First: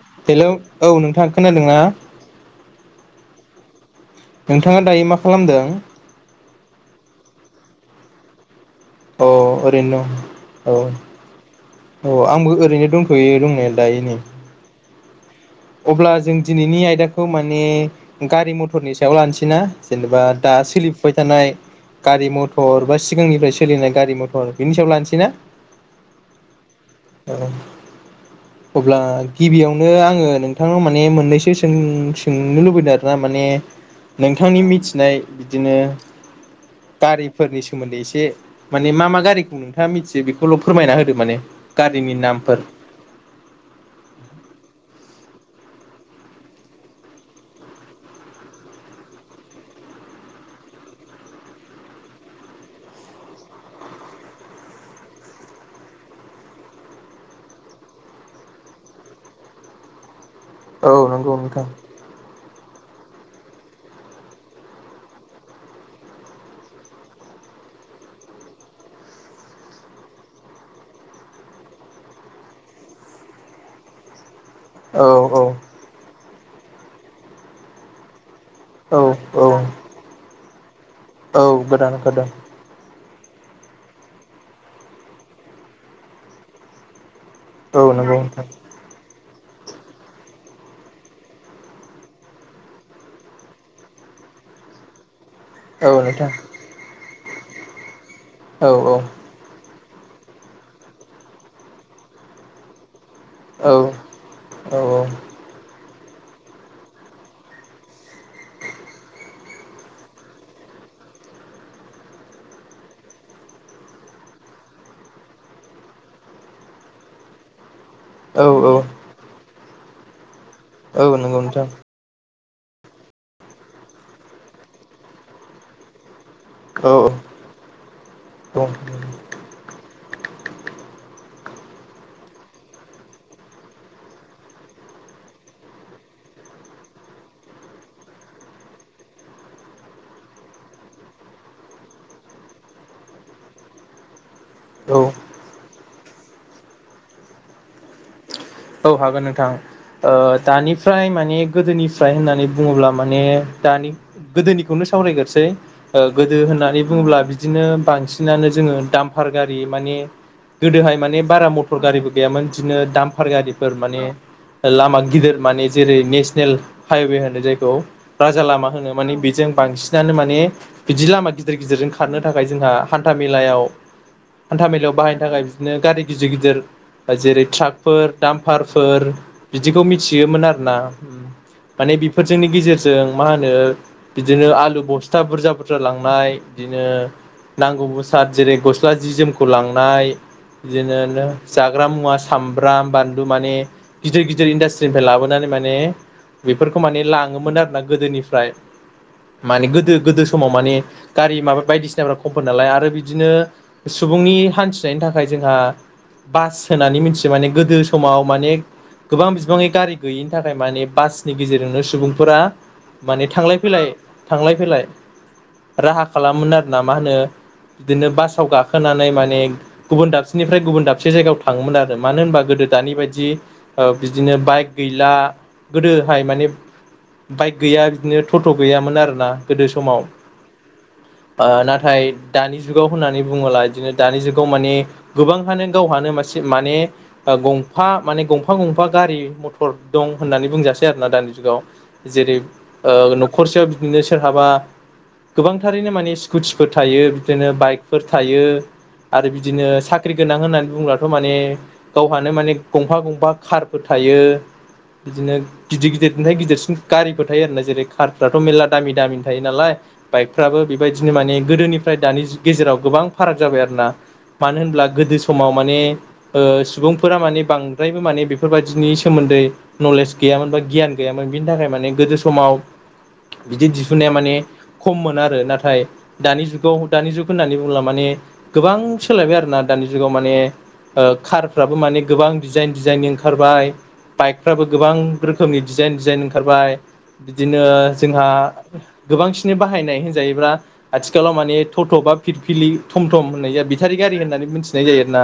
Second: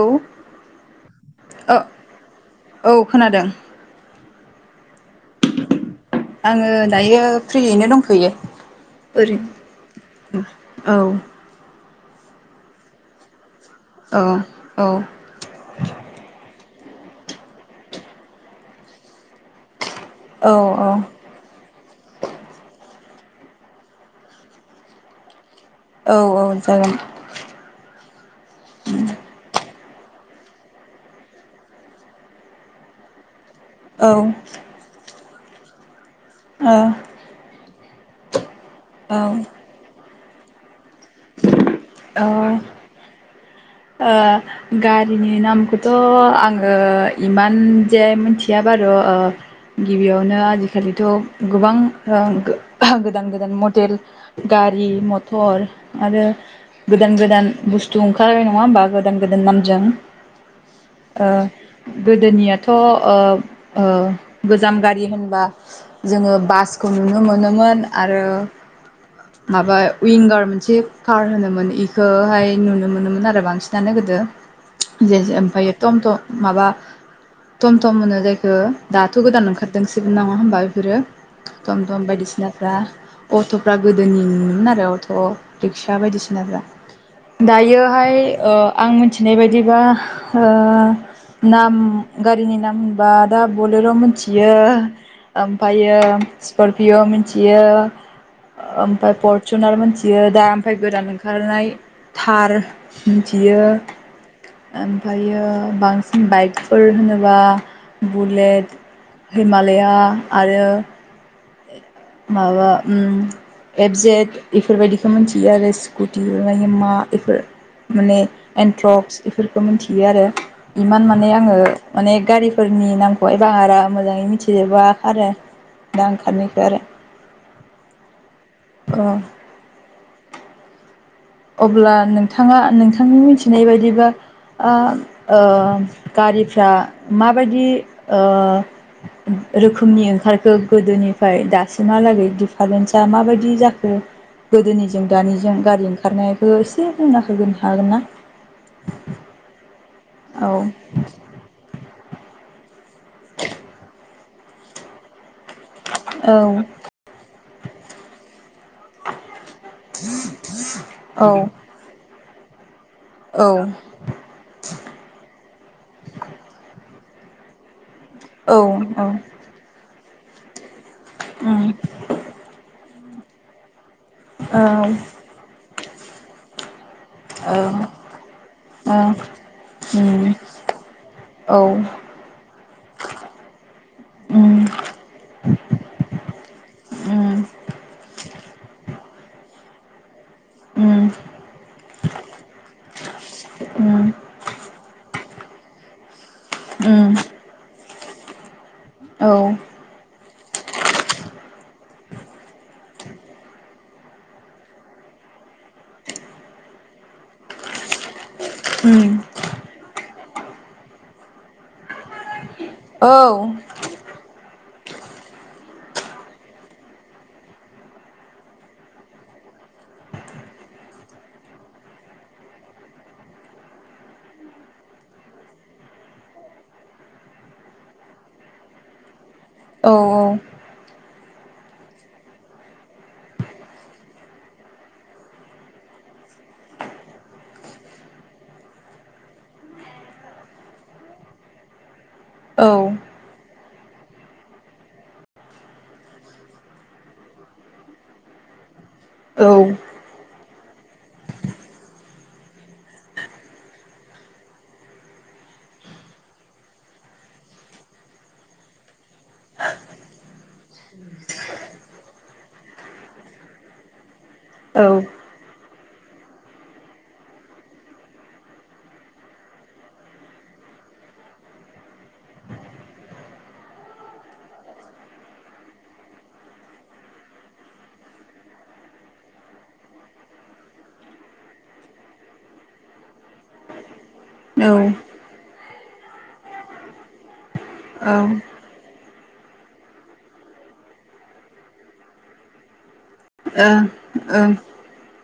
औ हेलौ औ नोंथाङा खोनादोंना ओ औ खोनादों नोंथाङा दायो मा खालामदों आङो दायो फ्रियैनो दंथ'यो औ ओरैनो दं औ औ औ आंबो ओरैनो दंथ'यो दंनाया दायो नै औ औ अब्ला जों दिनैनि आयदाखौ माने गारि मथरनि सायाव लानोसै ना जेनेबा दा औ औ सोलिफुबाय थानाय गारि मथर बा सिगांनिफ्राय सोलिनाय गारि मथर बिनि सायाव लानोसै ना औ औ जागोन औ अब्ला गिबियावनो आङो नों नोंथाङाव माने मोननैसो सों सोंनो लुबैदों आरोना माने औ ओ नोंथांनि मिथिनाय बिदिनो गारिफोरनि सोमोन्दै एसे माने मा मा औ गारिखौ नोंथाङा मिथि जे बेखौल' फोरमायना होदो माने गारिनि औ नामफोर। ओ गारिनि नामखौथ' आङो इमान जे मिथिया बारु गिबियावनो आजिखालिथ' गोबां गोदान -गोदान मडेल गा गारि -मथर आरो गोदान- गोदान बुसथु ओंखारबाय नङा होनबा? गोदान -गोदान नामजों औ ओ नंगौ नोंथां गोदोनियाथ' ओं-ओं गोजाम गारि होनबा जोङो बासखौ नुनो मोनोमोन। आरो माबा विंगार मोनसे कार होनोमोन इखौहाय नुनो मोनोमोन आरो बांसिन। जानो गोदो औ जे औ ओमफ्राय टम -टम माबा टम- थम होनो जाय औ दाथ' औ गोदान ओंखारदोंसबो नङा होनोमबा बेफोरो औ टम- गोदान टम ओंखारदों बायदि सिनाफ्रा। अट'फ्रा गोदोनिनो मोन आरो अट' रिक्सा बायदि सिनाफ्रा। औ नंगौ दायोहाय नोंथां आं मिथिनाय बायदिबा ओ नाम गारिनि नाम होनबा दा बलड' मिथियो औ ओमफ्रायो नोंथां स्करपिय' मिथियो औ औ ओमफ्राय फरसुनार मिन्थियो। बियो दा ओमफाय गोदान ओंखारनाय थार मिथियो औ औ ओमफायो बां -सिन बाइकफोर होनोबा बुलेट हिमालाया आरो माबा अम एबजेट बेफोरबायदिखौ मिथियो आरो स्कुटि मामे मा बेफोर माने औ औ एन्ट्रक्स बेफोरखौ मिथियो आरो इमान औ माने नंगौ आङो नोंथां माने गारि फोरनि नामखौहाय बारा मोजाङै मिथिजोबा आरो दा ओं निफ्राय आरो औ औ ओ अब्ला नोंथाङा नोंथांनि मिथिनाय बायदिबा अ ओ गारिफ्रा माबायदि ओ रोखोमनि ओंखारखो गोदोनिफ्राय दासिमहालागै दिडिफारेन्सा माबायदि जाखो औ गोदोनिजों दानिजों गारि ओंखारनायखो एसे बुंना होगोन हागोन ना? औ हागोन नोंथां। ओ औ दानिफ्राय माने गोदोनिफ्राय होननानै बुङोब्ला माने दानि गोदोनिखौनो सावरायगोरसै। ओ औ गोदो होननानै बुङोब्ला बिदिनो बांसिनानो जोङो दामफार गारि माने गोदोहाय माने औ बारा मटर गारिबो गैयामोन बिदिनो दामफार औ गारिफोर माने लामा गिदिर माने जेरै नेसनेल हाइवे होनो जायखौ राजा औ लामा होनो माने बेजों बांसिनानो माने बिदि लामा गिदिर उम गिदिरजों खारनो थाखाय जोंहा हान्था मेलायाव औ हान्था मेलायाव बाहायनो थाखाय बिदिनो गारि गिदिर गिदिर जेरै ट्राक फोर दामफारफोर बिदिखौ उम मिथियोमोन आरो ना उम। औ माने बेफोरजोंनि गेजेरजों मा होनो बिदिनो उम आलु बस्था बुरजा बुरजा लांनाय बिदिनो उम नांगौ ब'साद जेरै गस्ला जि जोमखौ लांनाय उम बिदिनो जाग्रा मुवा साम ब्राम, बानलु माने गिदर गिदिर इनदास्ट्रिनिफ्राय लाबोनानै माने बेफोरखौ उम माने लाङोमोन आरो दा गोदोनिफ्राय औ माने गोदो गोदो समाव माने गारि माबा बायदिसिनाफ्रा खमफोर नालाय आरो बि दिनो सुबुंनि हान्थिनायनि थाखाय जोंहा बास होनानै मिथि यो। माने गोदो समाव माने उम गोबां बिबाङै गारि गैयिनि थाखाय माने बासनि गेजेरजोंनो सुबुंफोरा औ माने थांलाय फैलाय, थांलाय फैलाय राहा खालामोन आरो ना मा होनो बिदिनो बासाव गाखोनानै माने गुबुन दाबसेनिफ्राय गुबुन दाबसे जायगायाव थाङोमोन आ रो मानो होनबा गोदो दानि बायदि ओ बिदिनो बाइक गैला गोदोहाय माने बाइक गैया बिदिनो टट' गैयामोन आरो ना। गोदो औ समाव। ओ नाथाय दानि जुगाव होननानै बुङोला बिदिनो दानि जुगाव माने गोबांहानो गावहानो मा माने गंफा माने गंफा गंफा गारि मथर दं होननानै बुंजासै आरो ना दानि जुगाव। जेरै ओ न'खरसेयाव बिदिनो सोरहाबा गोबां थारैनो माने स्कुटिफोर थायो बिदिनो बाइकफोर थायो। आरो बिदिनो साख्रि गोनां होननानै बुंब्लाथ' माने गावहानो माने गंफा गंफा खारफोर थायो। बिदिनो गिदिर गिदिरनिफाय गिदिरसिन गारिबो थायो आरो ना जेरै कारफ्राथ' मेरला दामि दामि थायो नालाय बाइकफ्राबो बेबायदिनो माने गोदोनिफ्राय दानि जु गेजेराव गोबां फाराग जाबाय आरो ना। मानो होनब्ला गोदो समाव माने ओ सुबुंफोरा माने बांद्रायबो माने बेफोरबायदिनि सोमोन्दै नलेज गैयामोन बा गियान गैयामोन। बिनि थाखाय मा माने गोदो समाव बिदि दिहुनाया माने खममोन आरो नाथाय दानि जुगाव दानि जुग होननानै बुङोब्ला माने गोबां सोलायबाय आरो ना दा दानि जुगाव माने ओ कारफ्राबो माने गोबां डिजाइन डिजाइननि ओंखारबाय। बाइकफ्राबो गोबां रोखोमनि डिजाइन डिजाइन ओंखारबाय। बिदिनो जोंहा गोबांसिन बाहायनाय होनजायोब्ला आथिखालाव माने थ'थ' बा फिरफिलि थम थम होननाय जा बेथारि गारि ओ होननानै मिथिनाय जायो आरो ना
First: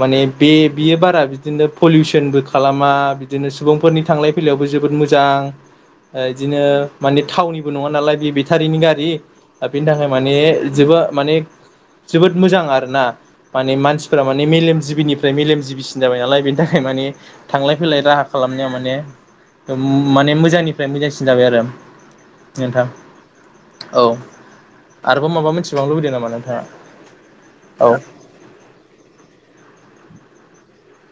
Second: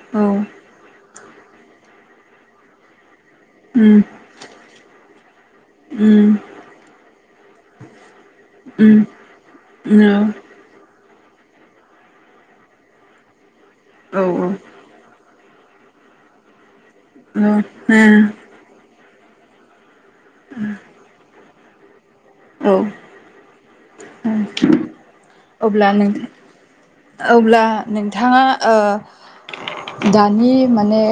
माने ओ औ बे बियो बारा बिदिनो पलिउसनबो खालामा। बिदिनो उम सुबुंफोरनि थांलाय फैलायावबो जोबोद मोजां। ओ उम इदिनो माने थावनिबो नङा नालाय बे बेथारिनि उम गारि बेनि थाखाय माने जोबा माने जोबोद मोजां आरो ना। माने औ मानसिफोरा माने मेलेम जिबिनि फ्राय मेलेमजिबिसिन जाबाय नालाय बेनि थाखाय माने औ थांलाय फैलाय राहा खालामनायाव माने माने मोजांनिफ्राय मोजांसिन जाबाय आरो नोंथां। औ उम। आरोबाव माबा अब्ला मोनथिबावनो लुबैदों नोथां नामा नोंथाङा अब्ला औ नोंथाङा ओ दानि माने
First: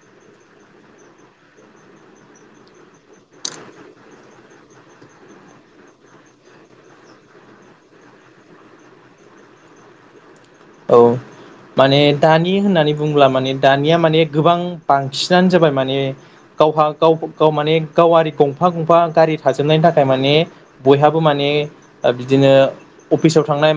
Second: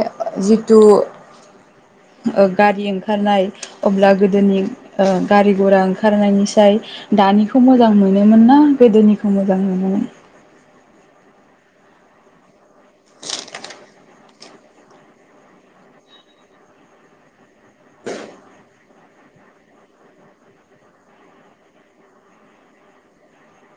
जिथु ओ गारि ओंखारनाय अब्ला गोदोनि ओ गारि घरा ओंखारनायनिसाय दानिखौ मोजां मोनोमोन ना गोदोनिखौ मोजां मोनोमोन औ। माने दानि होननानै बुङोब्ला माने दानिया माने गोबां बांसिनानो जाबाय माने गावहा गाव गाव माने गावारि गंफा गंफा गारि थाजोबनायनि थाखाय माने बयहाबो माने बिदिनो अफिसाव थांनाय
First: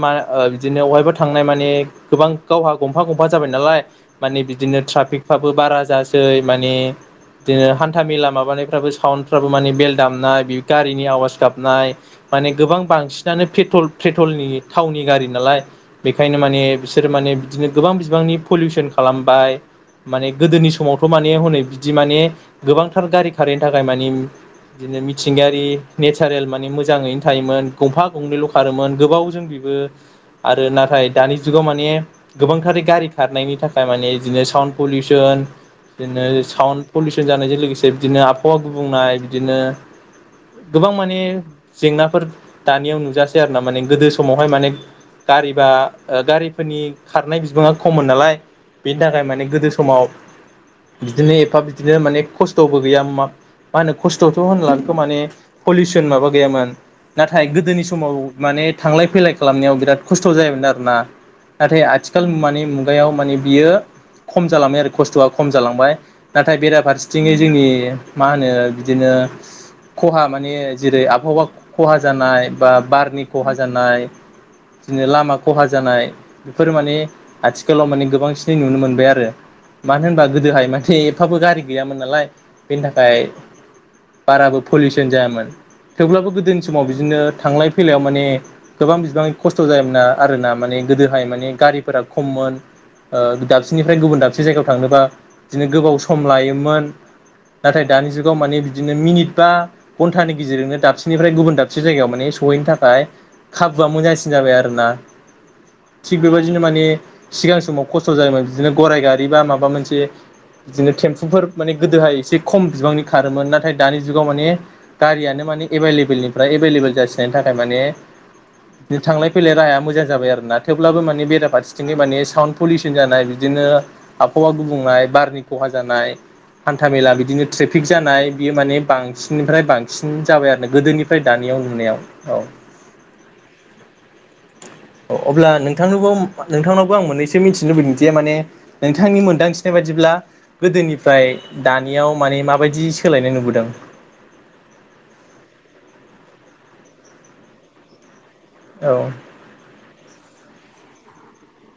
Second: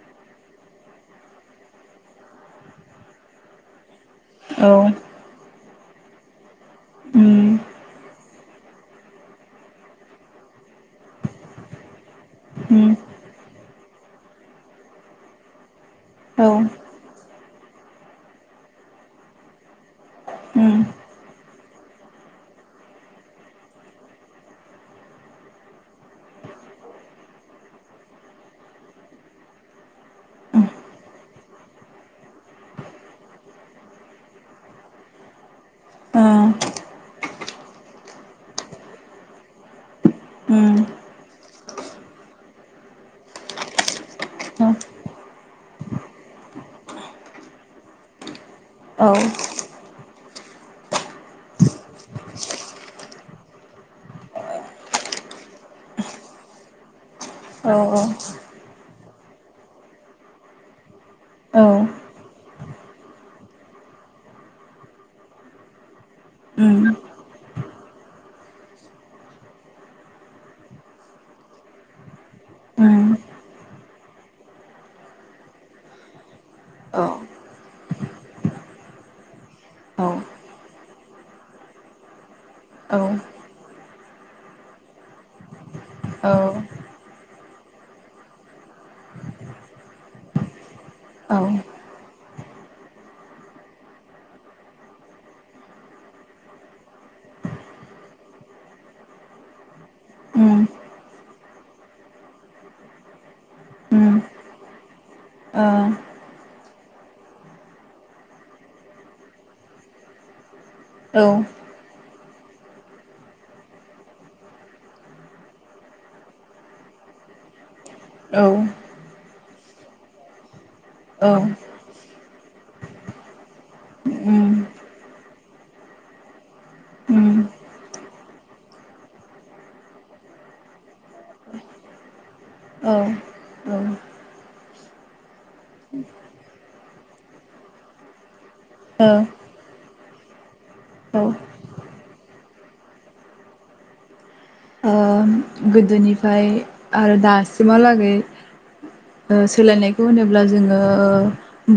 बिदिनो बेहाया थांनाय म गोबां गावहा गंफा गंफा जाबाय नालाय मान औ बिदिनो थ बारा जासै माने उम बिदिनो हान्था मेला माबानायफ्राबो साउन्डफ्राबो माने बेल दामनाय गारिनि आवाज गाबनाय माने गोबां उम बांसिनानो पेट्रल पेट्रलनि थावनि गारि नालाय बेखायनो औ माने बिसोर माने बिदिनो गोबां बिबांनि पलिउसन खालामबाय माने गोदोनि उम समावथ माने हनै बिदि माने गोबांथार गारि खारैनि थाखाय माने बिदिनो मिथिंगायारि नेचारेल माने मोजाङैनो थायोमोन गंफा गंनैल खारोमोन गोबाव जों आरो नाथाय दानि जुगाव माने गोबांथार गारि खारनायनि थाखाय माने बिदिनो साउन्ड पलिउसन बिदिनो ओ साउन्ड पलिउसन जानायजों लोगोसे बिदिनो आबहावा गुबुंनाय बिदिनो उम गोबां माने जेंनाफोर दानियाव नुजासै आरो ना माने गोदो समावहाय औ माने गारिबा गारिफोरनि खारनाय बिबाङा खममोन नालाय बेनि औ थाखाय माने गोदो समाव बिदिनो एफा बिदिनो माने खस्थबो गैया हा मा होनो खस्थथ होनलांखो माने पलिउसन माबा गैयामोन नाथाय औ गोदोनि समाव माने थांलाय फैलाय खालामनायाव बिराद खस्थ जायोमोन आरो आरो ना औ नाथाय आथिखालु मानि मुगायाव माने बियो खम जालांबाय आरो खस्थआ खम जालांबाय नाथाय उम बेराफारसेथिङै जोंनि मा होनो बिदिनो खहा मान जेरै आबहावा खहा जानाय बा उम बारनि खहा जानाय बिदिनो लामा खहा जानाय बेफोरो माने औ आथिखालाव माने गोबांसिनै नुनो मोनबाय आरो मानो औ होनबा गोदोहाय मानसि एसे एफाबो गारि गैयामोन नालाय बेनि औ थाखाय बाराबो पलिउसन जायामोन थेवब्लाबो औ गोदोनि समाव बिदिनो थांलाय फैलायाव माने गोबां बिबां खस्थ' जायोमोना आरोना माने गोदोहाय औ माने गारिफोरा खममोन दाबसेनिफ्राय गुबुन दाबसे जायगायाव थांनोबा बिदिनो गोबाव सम लायोमोन नाथाय दानि जुगाव माने बिदिनो मिनिट बा घन्टानि उम गेजेरजोंनो दाबसेनिफ्राय गुबुन दाबसे जायगायाव माने सहैनो थाखाय खाबुआ मोजांसिन जाबाय आरोना ओ थिग बेबायदिनो माने सिगां समाव खस्थ' जायोमोन बिदिनो गराइ गारि बा माबा मोनसे बिदिनो औ थेम्फुफोर माने गोदोहाय एसे खम बिबांनि खारोमोन नाथाय दानि जुगाव माने गारियानो माने एभलेबलनिफ्राय एभलेबल जासिनायनि थाखाय थारमाने औ फैलाय राया मोजां जाय आरोना थेवब्लाबो माने औ बेराफारथिं माने साउन्ड पलिउसन जानाय बिदिनो आबहावा उम गुबुंनाय बारनि खहा जानाय हान्था मेला उम बिदिनो ट्रेफिक जानाय बियो माने बांसिननिफ्राय बांसिन जाबाय आरो गोदोनिफ्राय दानि याव नुनायाव औ औ ओ अब्ला नोंथांनोबाव नोंथांनावबो आं मोन्नैसो मिथिनो लुबैदोंदि माने औ नोंथांनि ओ मोनदांथिनाय बादिब्ला गोदोनिफ्राय दानि याव माने माबायदि सोलायनाय नुबोदों ओ गोदोनिफ्राय आरो दासिमहालागै औ ओ सोलायनायखौ होनोब्ला ब्ला जोङो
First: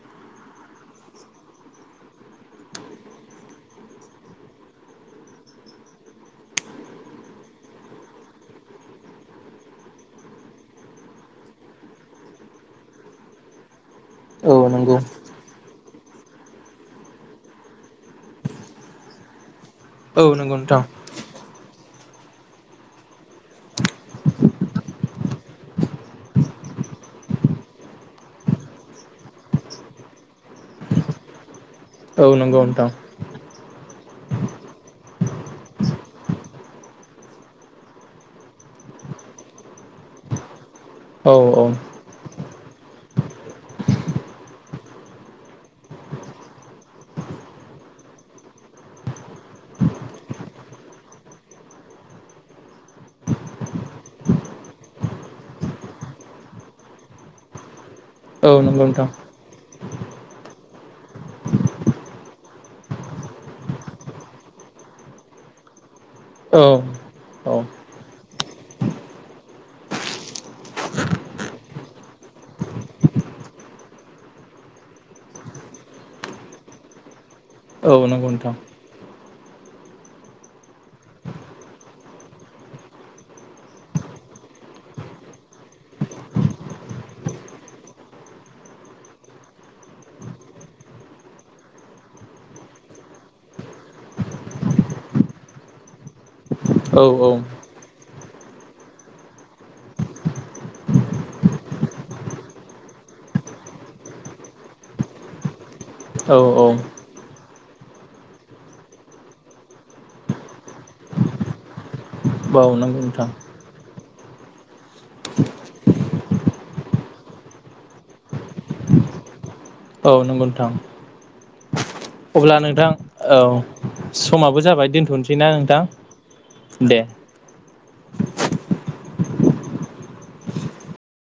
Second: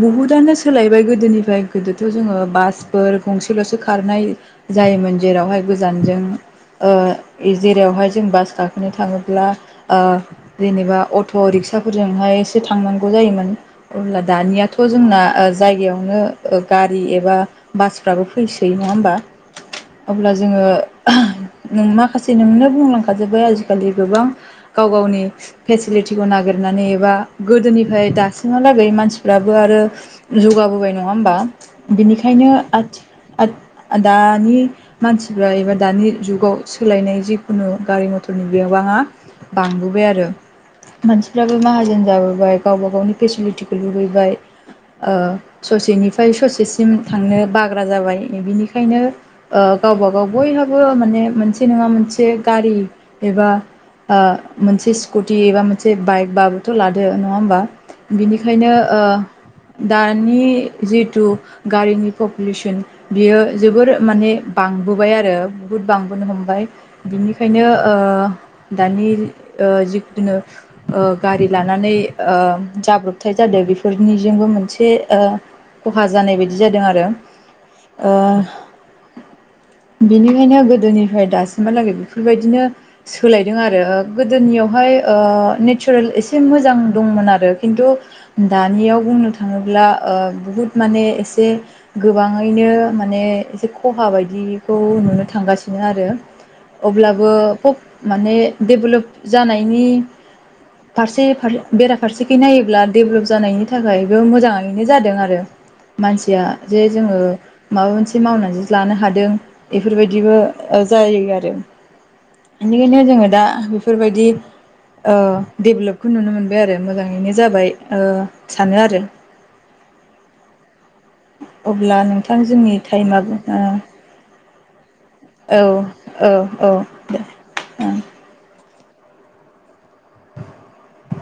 बुहुदानो सोलायबाय गोदोनिफ्राय गोदोथ' जोङो बासफोर गंसे ल'सो खारनाय जायोमोन जेरावहाय गोजानजों ओ जेरावहाय जों बास गाखोनो थाङोब्ला ओ जेनेबा अट' रिक्साफोरजोंहाय एसे थांनांगौ जायोमोन अब्ला औ दानियाथ' नंगौ जोंना ओ जायगायाव नो गारि एबा बासफ्राबो फैसोयो नङा होमबा औ अब्ला नंगौ जोङो नोंथां नों माखासे नोंनो बुंलांखा थाजोबो आजिखालि गोबां गाव गावनि फेसिलिटिखौ नागिरनानै एबा गोदोनिफ्राय दासिमहालागै मानसि फोराबो आरो जौगाबोबाय नङा होमबा औ बिनिखायनो नंगौ नोंथां आथि आद दानि मानसिफ्रा एबा दानि जुगाव [unintelligible] जिखुनु गारि मथरनि बिबाङा बांबोबाय आरो औ मानसिफ्राबो औ माहाजोन जाबोबाय गावबा गावनि फेसिलिटिखौ लुबैबाय ओ ससेनिफ्राय ससेसिम थांनो बाग्रा जाबाय बिनिखायनो ओ गावबा गाव बयहाबो माने मोन से नङा मोनसे गारि एबा ओ मोनसे स्कुटि एबा मोनसे बाइक बाबोथ' लादो नङा होमबा औ बिनिखायनो नंगौ ओ नोंथां दानि जिथु गारिनि पपुलेसन बियो जोबोर माने बांबोबाय आरो बुहुत बांबोनो हम औ बाय औ बिनिखायनो ओ दानि ओ जिखुनु ओ गारि लानानै ओ जाब्रबथाय जादों बेफोरनि बिजोंबो मोनसे ओ खहा जानाय बायदि जादों आरो औ नंगौ ओ नोंथां बेनिखायनो गोदोनि फ्राय दासिमहालागै बेफोरबायदिनो सोलायदों आरो गोदोनियावहाय ओ नेचारेल एसे मोजां दंमोन आरो खिन्थु दानियाव बुंनो थाङोब्ला ओ बुहुत माने एसे गोबाङैनो माने एसे खहा बायदिखौ नुनो थांगासिनो आरो औ औ अब्लाबो फब माने डेभेलप जानायनि फारसे फार बेराफारसेखि नायोब्ला डेभेलप जानायनि थाखाय बे मोजाङैनो जादों आरो औ मानसिया औ जे जोङो माबा मोनसे मावनानै लानो हादों बेफोरबायदिबो ओ जायो आरो औ नंगौ बेनिखायनो नोंथां जोङो दा बेफोरबायदि ओ डेभलपखौ नुनो मोनबाय आरो मोजाङैनो जाबाय ओ सानो आरो औ नंगौ नोंथां अब्ला नोंथां अब्ला जोंनि नोंथां टाइमा औ समाबो जाबाय दोनथनोसैना औ औ औ नोंथां दे ओं [inaudible]